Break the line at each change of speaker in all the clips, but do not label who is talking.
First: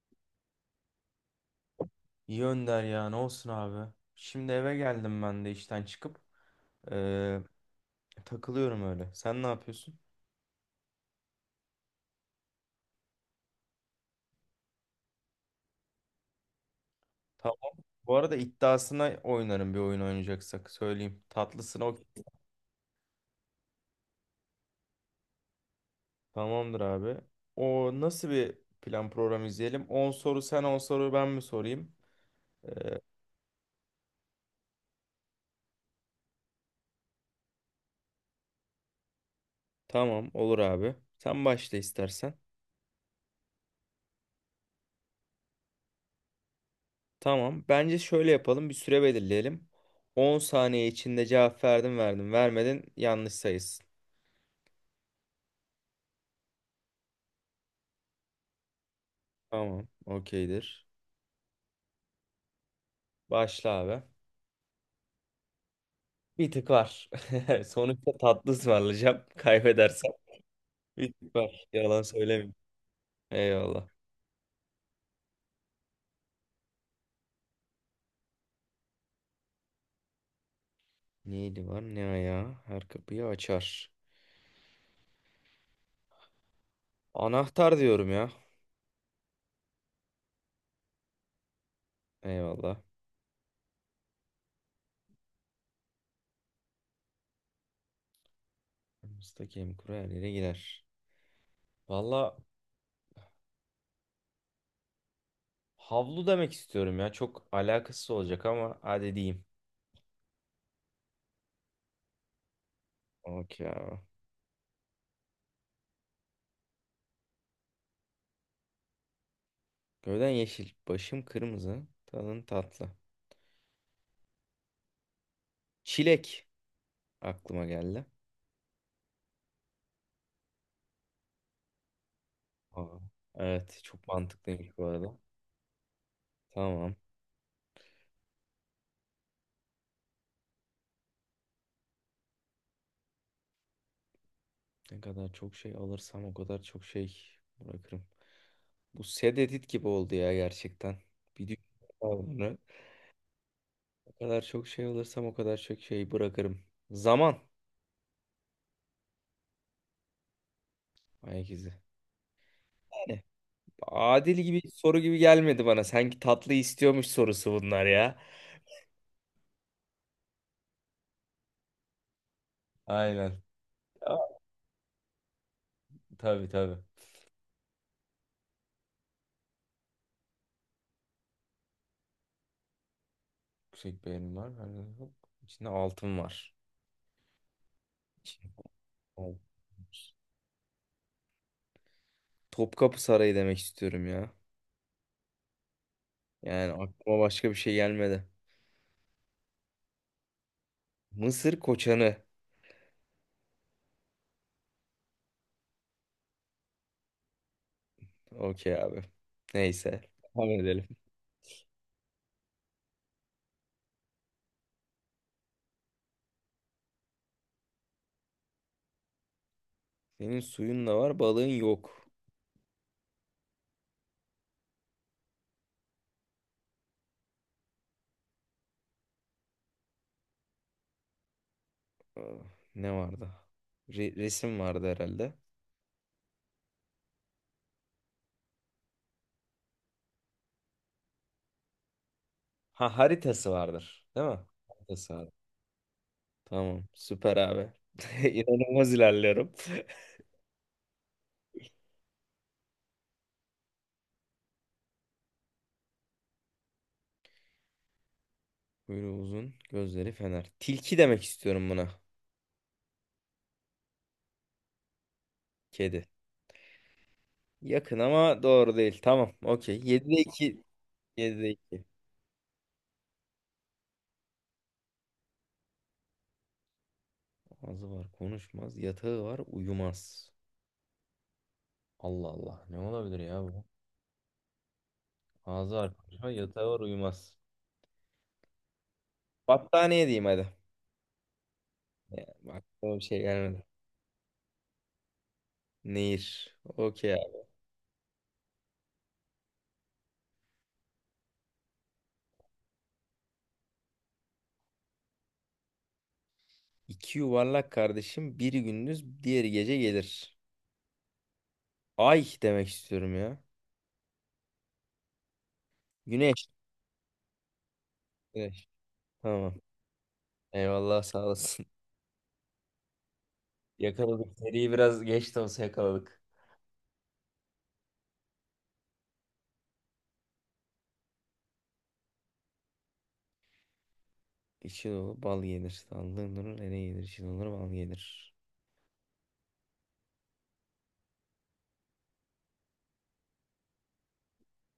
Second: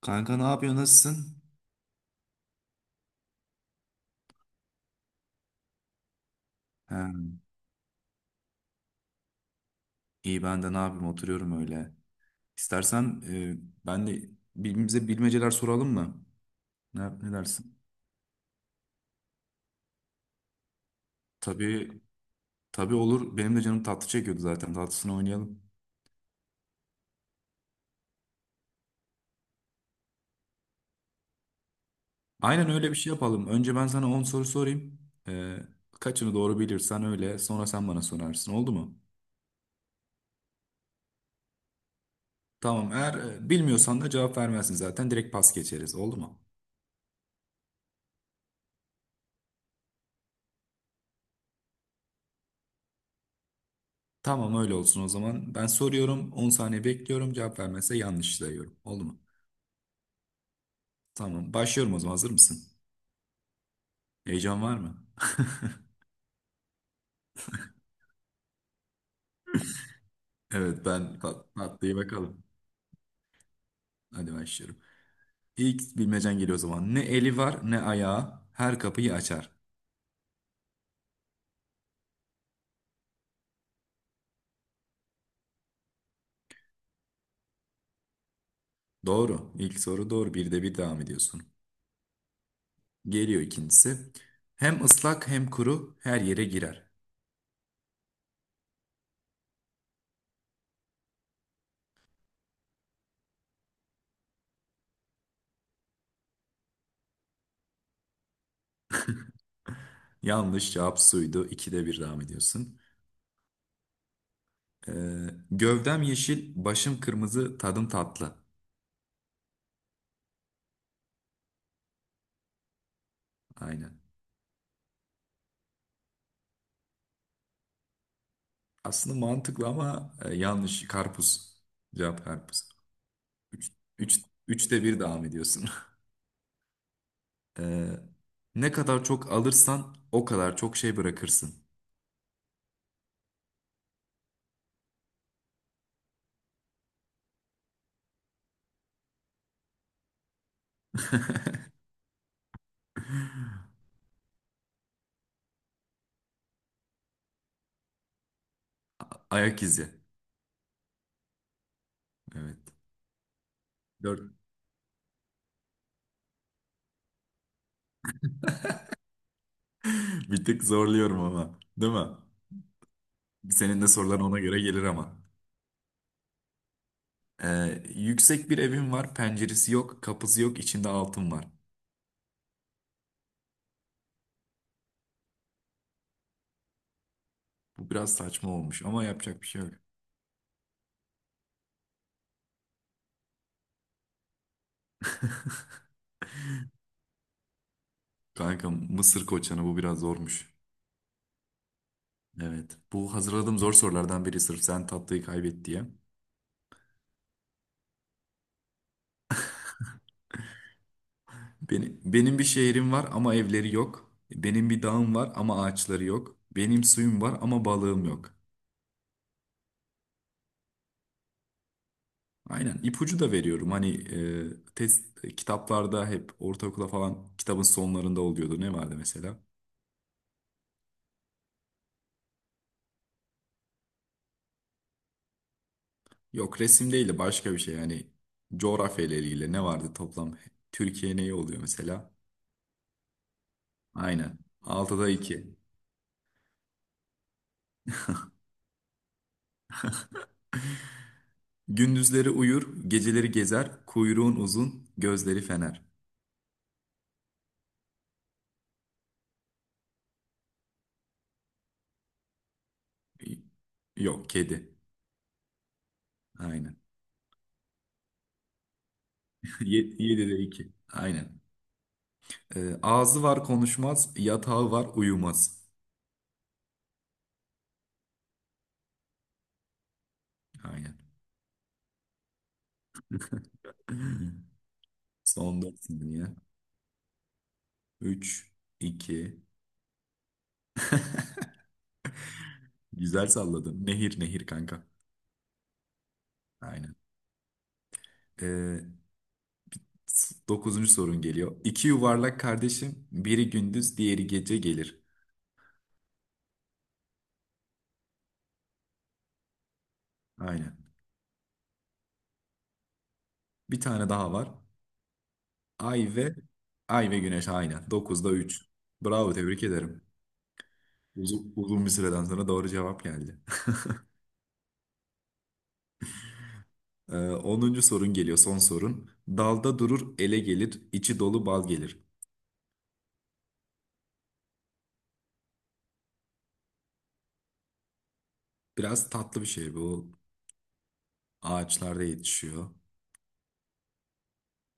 Kanka ne yapıyorsun? Nasılsın?
İyi Önder ya ne olsun abi. Şimdi eve geldim ben de işten çıkıp
Ha,
eee, takılıyorum öyle. Sen ne yapıyorsun?
iyi ben de ne yapayım? Oturuyorum öyle. İstersen ben de birbirimize bilmeceler soralım mı? Ne
Tamam.
dersin?
Bu arada iddiasına oynarım bir oyun oynayacaksak söyleyeyim. Tatlısına
Tabii,
okey.
tabii olur. Benim de canım tatlı çekiyordu zaten. Tatlısını oynayalım.
Tamamdır abi. O nasıl bir plan program izleyelim? 10 soru sen 10 soru ben mi sorayım?
Aynen öyle bir
Eee,
şey yapalım. Önce ben sana 10 soru sorayım. E, Kaçını doğru bilirsen öyle. Sonra sen bana sorarsın. Oldu mu?
tamam olur abi. Sen başla istersen.
Tamam. Eğer bilmiyorsan da cevap vermezsin zaten. Direkt pas geçeriz. Oldu mu?
Tamam. Bence şöyle yapalım bir süre belirleyelim. 10 saniye içinde cevap verdin vermedin yanlış sayısın.
Tamam öyle olsun o zaman. Ben soruyorum. 10 saniye bekliyorum. Cevap vermezse yanlış sayıyorum. Oldu mu?
Tamam. Okeydir.
Tamam, başlıyorum o zaman. Hazır mısın?
Başla abi.
Heyecan var mı?
Bir tık var. Sonuçta tatlı ısmarlayacağım. Kaybedersem.
Evet,
Bir
ben
tık var.
patlayı
Yalan
bakalım.
söylemeyeyim. Eyvallah.
Hadi başlıyorum. İlk bilmecen geliyor o zaman. Ne eli var ne ayağı, her kapıyı açar.
Neydi var? Ne ayağı? Her kapıyı açar. Anahtar diyorum ya.
Doğru. İlk soru doğru. Bir de bir devam ediyorsun.
Eyvallah.
Geliyor ikincisi. Hem ıslak hem kuru her yere girer.
Aramızda kem kuru her yere girer. Valla havlu demek istiyorum ya. Çok alakasız olacak ama hadi diyeyim.
Yanlış cevap suydu. İkide bir devam ediyorsun.
Okey abi.
Gövdem yeşil, başım kırmızı, tadım tatlı.
Gövden yeşil. Başım kırmızı. Tadın tatlı.
Aynen.
Çilek aklıma geldi.
Aslında mantıklı ama yanlış. Karpuz. Cevap karpuz.
Aa,
Üç,
evet çok
üç,
mantıklıymış
Üçte
bu
bir
arada.
devam ediyorsun.
Tamam.
Ee, Ne kadar çok alırsan o kadar çok şey bırakırsın.
Ne kadar çok şey alırsam o kadar çok şey bırakırım. Bu sed edit gibi oldu ya gerçekten. Bir düşünüyorum bunu. O kadar çok şey alırsam o kadar çok şey bırakırım. Zaman.
Ayak izi.
Ayak izi.
Evet.
Yani
Dört.
adil gibi soru gibi gelmedi bana. Sanki tatlı istiyormuş sorusu bunlar ya.
Bir tık zorluyorum ama. Değil mi?
Aynen.
Senin de soruların
Ama
ona göre gelir ama.
tabii tabii.
Yüksek bir evim var. Penceresi yok. Kapısı yok. İçinde altın var.
Yüksek beğenim var. Hani hop, İçinde altın var.
Bu biraz saçma
İçinde
olmuş ama
altın
yapacak bir şey yok.
var. Topkapı Sarayı demek istiyorum ya. Yani aklıma başka bir şey gelmedi.
Kanka Mısır koçanı bu biraz zormuş.
Mısır koçanı.
Evet. Bu hazırladığım zor sorulardan biri sırf sen tatlıyı kaybet diye.
Okey abi. Neyse. Devam edelim.
Benim bir şehrim var ama evleri yok. Benim bir dağım var ama ağaçları yok. Benim suyum var ama balığım yok.
Senin suyun da var, balığın yok.
Aynen ipucu da veriyorum. Hani test, kitaplarda hep ortaokula falan kitabın sonlarında oluyordu. Ne vardı mesela?
Ah, Ne vardı? Resim vardı herhalde.
Yok resim değil de başka bir şey. Yani coğrafya ile ilgili ne vardı toplam? Türkiye neyi oluyor mesela?
Ha, haritası vardır, değil
Aynen.
mi?
Altıda
Haritası vardı.
iki.
Tamam, süper abi. İnanılmaz ilerliyorum.
Gündüzleri uyur, geceleri gezer, kuyruğun uzun, gözleri fener.
Kuyruğu uzun, gözleri fener. Tilki demek istiyorum buna.
Y- Yok kedi.
Kedi.
Aynen.
Yakın ama doğru değil. Tamam, okey. 7'de
7'de
2.
2. Aynen.
7'de 2.
Ağzı var konuşmaz, yatağı var uyumaz.
Ağzı var, konuşmaz. Yatağı var, uyumaz.
Aynen.
Allah Allah. Ne olabilir ya bu?
Son 4
Ağzı arpa
ya.
yatağı var uyumaz.
Üç, 2.
Battaniye diyeyim hadi. Ya, aklıma bir şey
Güzel
gelmedi.
salladın. Nehir nehir kanka.
Nehir.
Aynen.
Okey abi.
Ee, Dokuzuncu sorun geliyor. İki yuvarlak kardeşim, biri gündüz, diğeri gece gelir.
İki yuvarlak kardeşim biri gündüz diğeri gece gelir.
Aynen.
Ay demek istiyorum ya.
Bir tane daha var. Ay ve
Güneş.
Ay ve Güneş aynen. Dokuzda üç.
Güneş.
Bravo,
Tamam.
tebrik ederim.
Eyvallah sağ
Uzun,
olasın.
uzun bir süreden sonra doğru cevap geldi.
Yakaladık. Seriyi biraz geç de olsa yakaladık.
Ee, 10. sorun geliyor, son sorun. Dalda durur, ele gelir, içi dolu bal gelir.
İçi dolu bal gelir. Sallığın durur ene gelir. İçi dolu bal gelir.
Biraz tatlı bir şey bu. Ağaçlarda yetişiyor.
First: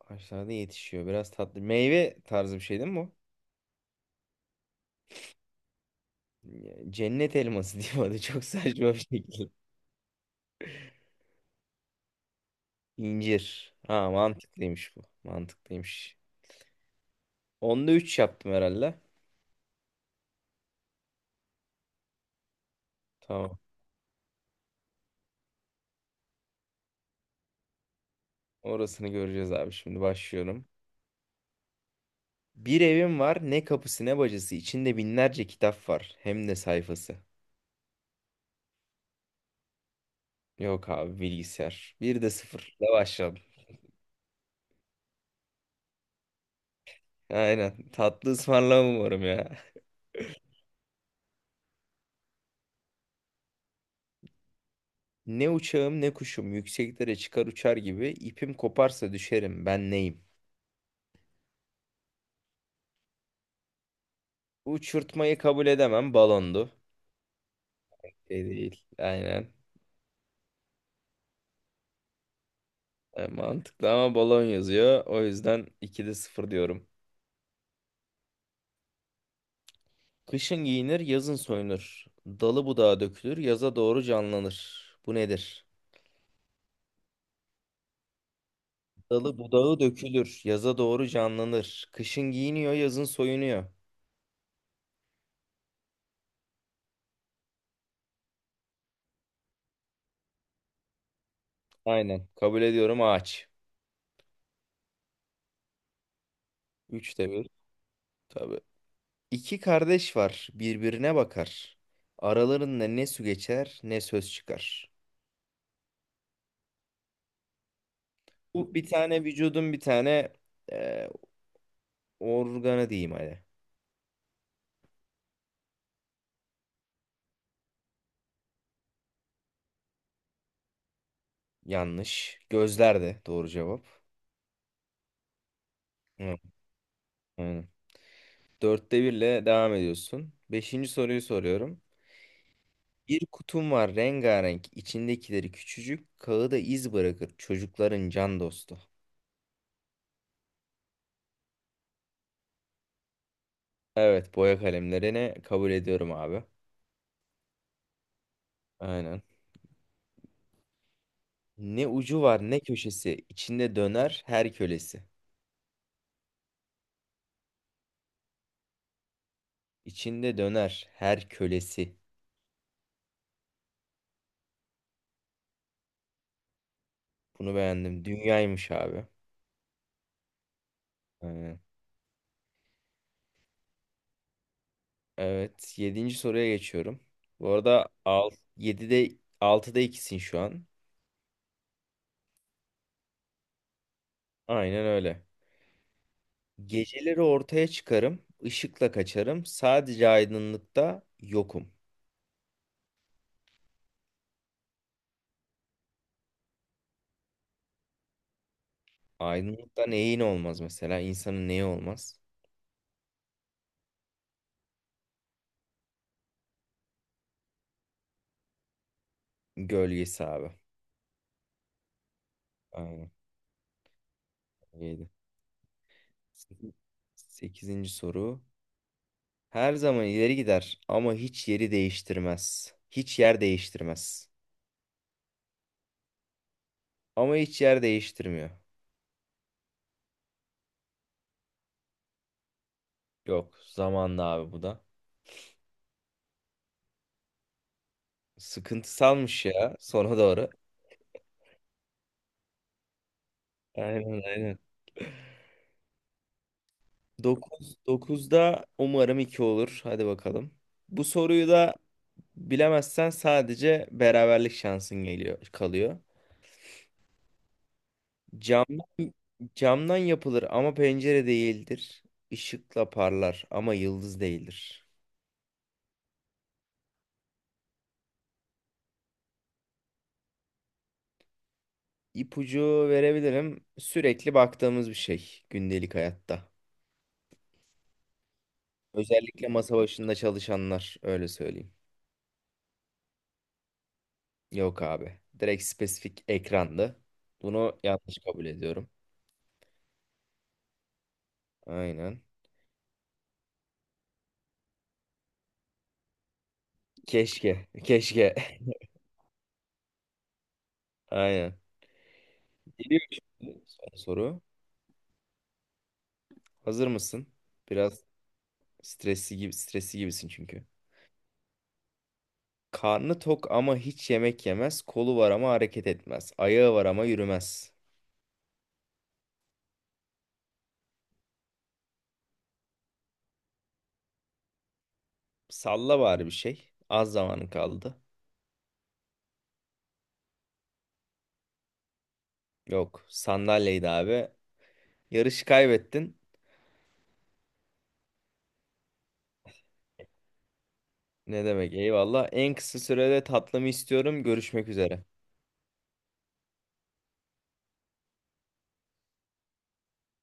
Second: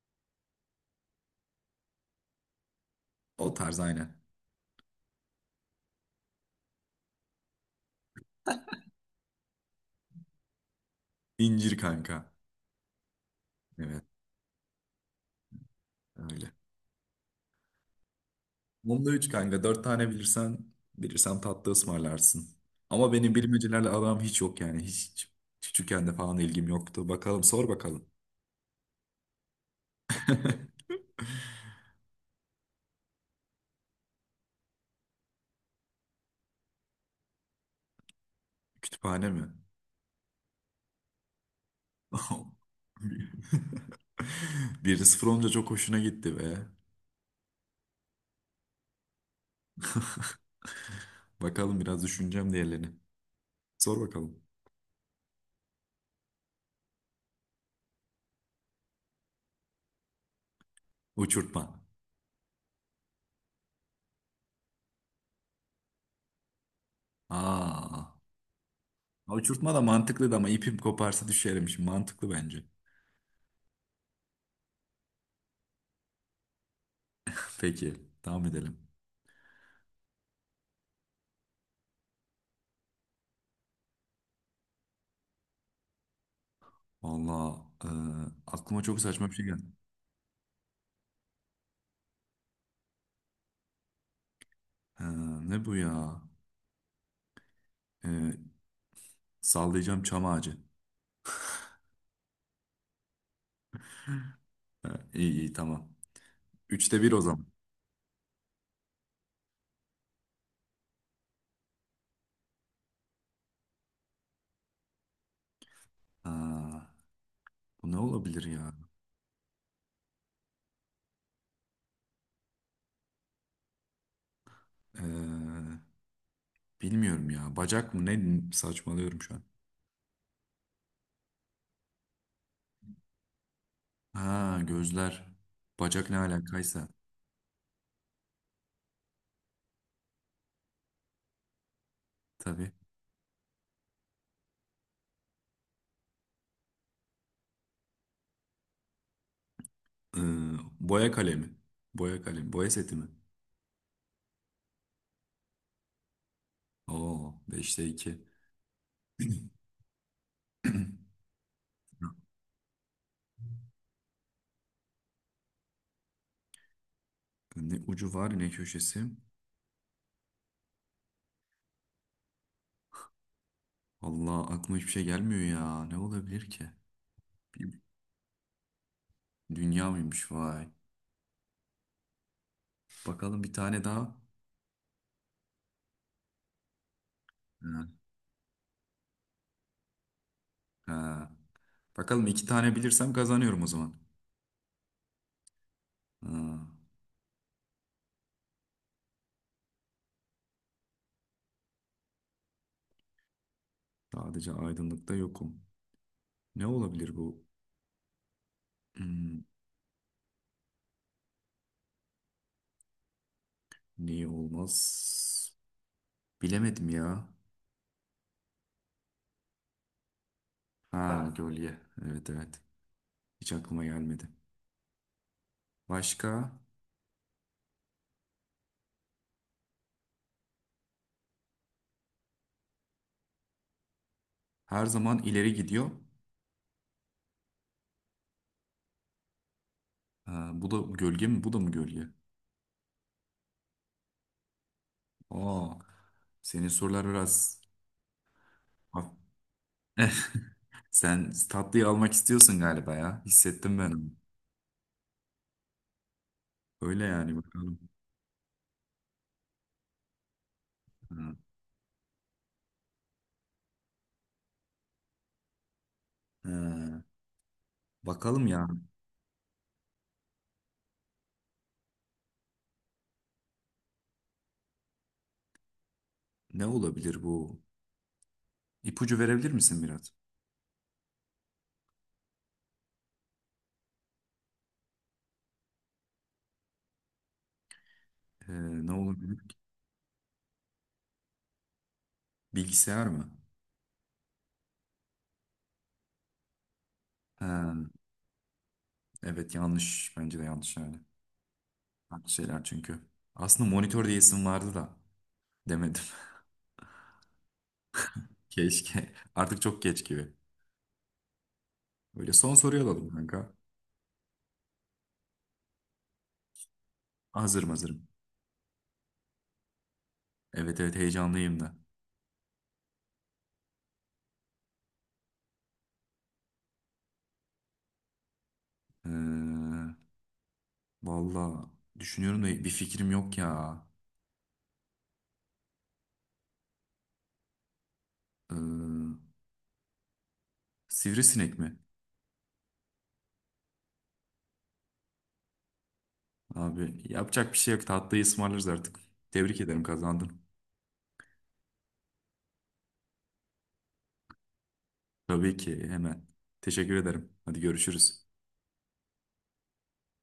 Ağaçlarda yetişiyor. Biraz tatlı. Meyve tarzı bir şey değil mi bu?
O tarz aynen.
Ya, cennet elması diyeyim hadi çok saçma bir şekilde.
İncir kanka.
İncir.
Evet,
Ha mantıklıymış bu. Mantıklıymış.
öyle.
Onda 3 yaptım herhalde.
Onda 3 kanka. Dört tane bilirsen, bilirsem tatlı ısmarlarsın. Ama benim
Tamam.
bilmecelerle aram hiç yok yani. Hiç küçükken de falan ilgim yoktu. Bakalım, sor bakalım.
Orasını göreceğiz abi şimdi başlıyorum. Bir evim var ne kapısı ne bacası içinde binlerce kitap var hem de sayfası.
Kütüphane mi?
Yok abi bilgisayar. Bir de sıfırla başladım.
1 sıfır olunca çok hoşuna gitti be.
Aynen tatlı ısmarlamam umarım ya.
Bakalım biraz düşüneceğim diğerlerini. Sor bakalım.
Ne uçağım ne kuşum yükseklere çıkar uçar gibi ipim koparsa düşerim ben neyim?
Uçurtma.
Uçurtmayı kabul edemem balondu.
Aa,
E değil. Aynen.
uçurtma da mantıklıydı ama ipim koparsa düşerim şimdi. Mantıklı bence.
E, mantıklı ama balon yazıyor. O yüzden 2'de sıfır diyorum.
Peki, devam edelim.
Kışın giyinir, yazın soyunur. Dalı budağı dökülür, yaza doğru canlanır. Bu nedir?
Valla aklıma çok saçma bir
Dalı
şey geldi.
budağı dökülür, yaza doğru canlanır. Kışın giyiniyor, yazın soyunuyor.
Ee, Ne bu ya? Ee, Sallayacağım çam ağacı.
Aynen. Kabul ediyorum ağaç.
İyi iyi tamam. Üçte bir o
3'te
zaman.
bir, tabii. İki kardeş var, birbirine bakar. Aralarında ne su geçer, ne söz çıkar.
Aa, bu ne olabilir ya?
Bu bir tane vücudun bir tane e, organı diyeyim hadi.
Ee, Bilmiyorum ya. Bacak mı? Ne saçmalıyorum şu an.
Yanlış. Gözler de doğru cevap.
Ha gözler. Bacak ne
Hı,
alakaysa.
Aynen. Dörtte birle devam ediyorsun. Beşinci soruyu soruyorum.
Tabii.
Bir kutum var rengarenk. İçindekileri küçücük. Kağıda iz bırakır. Çocukların can dostu.
Ee, Boya kalemi. Boya kalemi. Boya seti mi?
Evet boya kalemlerini kabul ediyorum abi.
Oo beşte 2.
Aynen. Ne ucu var ne köşesi. İçinde döner her kölesi.
Ne ucu var ne köşesi.
İçinde döner her kölesi.
Allah aklıma hiçbir şey gelmiyor ya. Ne olabilir ki?
Bunu
Bir
beğendim. Dünyaymış abi.
dünya mıymış vay.
Aynen.
Bakalım bir tane daha.
Evet. Yedinci soruya geçiyorum. Bu
Ha,
arada al, 7'de altıda ikisin şu an.
ha. Bakalım iki tane bilirsem kazanıyorum o zaman.
Aynen öyle.
Ha,
Geceleri ortaya çıkarım, ışıkla kaçarım. Sadece aydınlıkta yokum.
sadece aydınlıkta yokum. Ne olabilir bu? Hmm,
Aydınlıkta neyin olmaz mesela? İnsanın neyi olmaz?
Niye olmaz? Bilemedim ya.
Gölgesi abi.
Ha gölge. Evet evet.
Aynen.
Hiç aklıma gelmedi.
Yedi.
Başka?
Sekizinci soru. Her zaman ileri gider ama hiç yeri değiştirmez. Hiç yer değiştirmez.
Her zaman ileri gidiyor.
Ama hiç yer değiştirmiyor.
Ha, bu da gölge mi? Bu da mı gölge?
Yok, zamanla abi bu da.
Aa, senin sorular biraz...
Sıkıntısalmış ya sona doğru.
Sen tatlıyı almak istiyorsun galiba ya. Hissettim ben onu.
Aynen aynen.
Öyle yani bakalım.
9'da umarım 2 olur. Hadi bakalım. Bu
Ha,
soruyu da bilemezsen sadece beraberlik şansın geliyor kalıyor.
ha. Bakalım ya
Camdan camdan yapılır ama pencere değildir. Işıkla parlar ama yıldız değildir.
ne olabilir bu? İpucu verebilir misin biraz?
İpucu verebilirim. Sürekli baktığımız bir şey gündelik hayatta.
Ee, Ne olabilir
Özellikle
ki?
masa başında çalışanlar öyle söyleyeyim.
Bilgisayar mı?
Yok abi. Direkt spesifik ekrandı.
Ha,
Bunu yanlış kabul ediyorum.
evet yanlış. Bence de yanlış yani.
Aynen.
Farklı şeyler çünkü. Aslında monitör diye isim vardı da demedim.
Keşke. Keşke.
Keşke. Artık çok geç gibi.
Aynen.
Böyle son soruyu
Geliyor
alalım kanka.
şimdi son soru. Hazır mısın?
Hazırım
Biraz
hazırım.
stresli gibisin çünkü.
Evet evet heyecanlıyım da.
Karnı tok ama hiç yemek yemez. Kolu var ama hareket etmez. Ayağı var ama yürümez.
Ee, Valla düşünüyorum da bir fikrim yok ya.
Salla bari bir şey. Az zamanın kaldı.
Ee, Sivrisinek mi?
Yok. Sandalyeydi abi. Yarışı kaybettin.
Abi yapacak bir şey yok. Tatlıyı ısmarlarız artık. Tebrik ederim kazandın.
Ne demek? Eyvallah. En kısa sürede tatlımı istiyorum. Görüşmek üzere.
Tabii ki hemen. Teşekkür ederim. Hadi görüşürüz.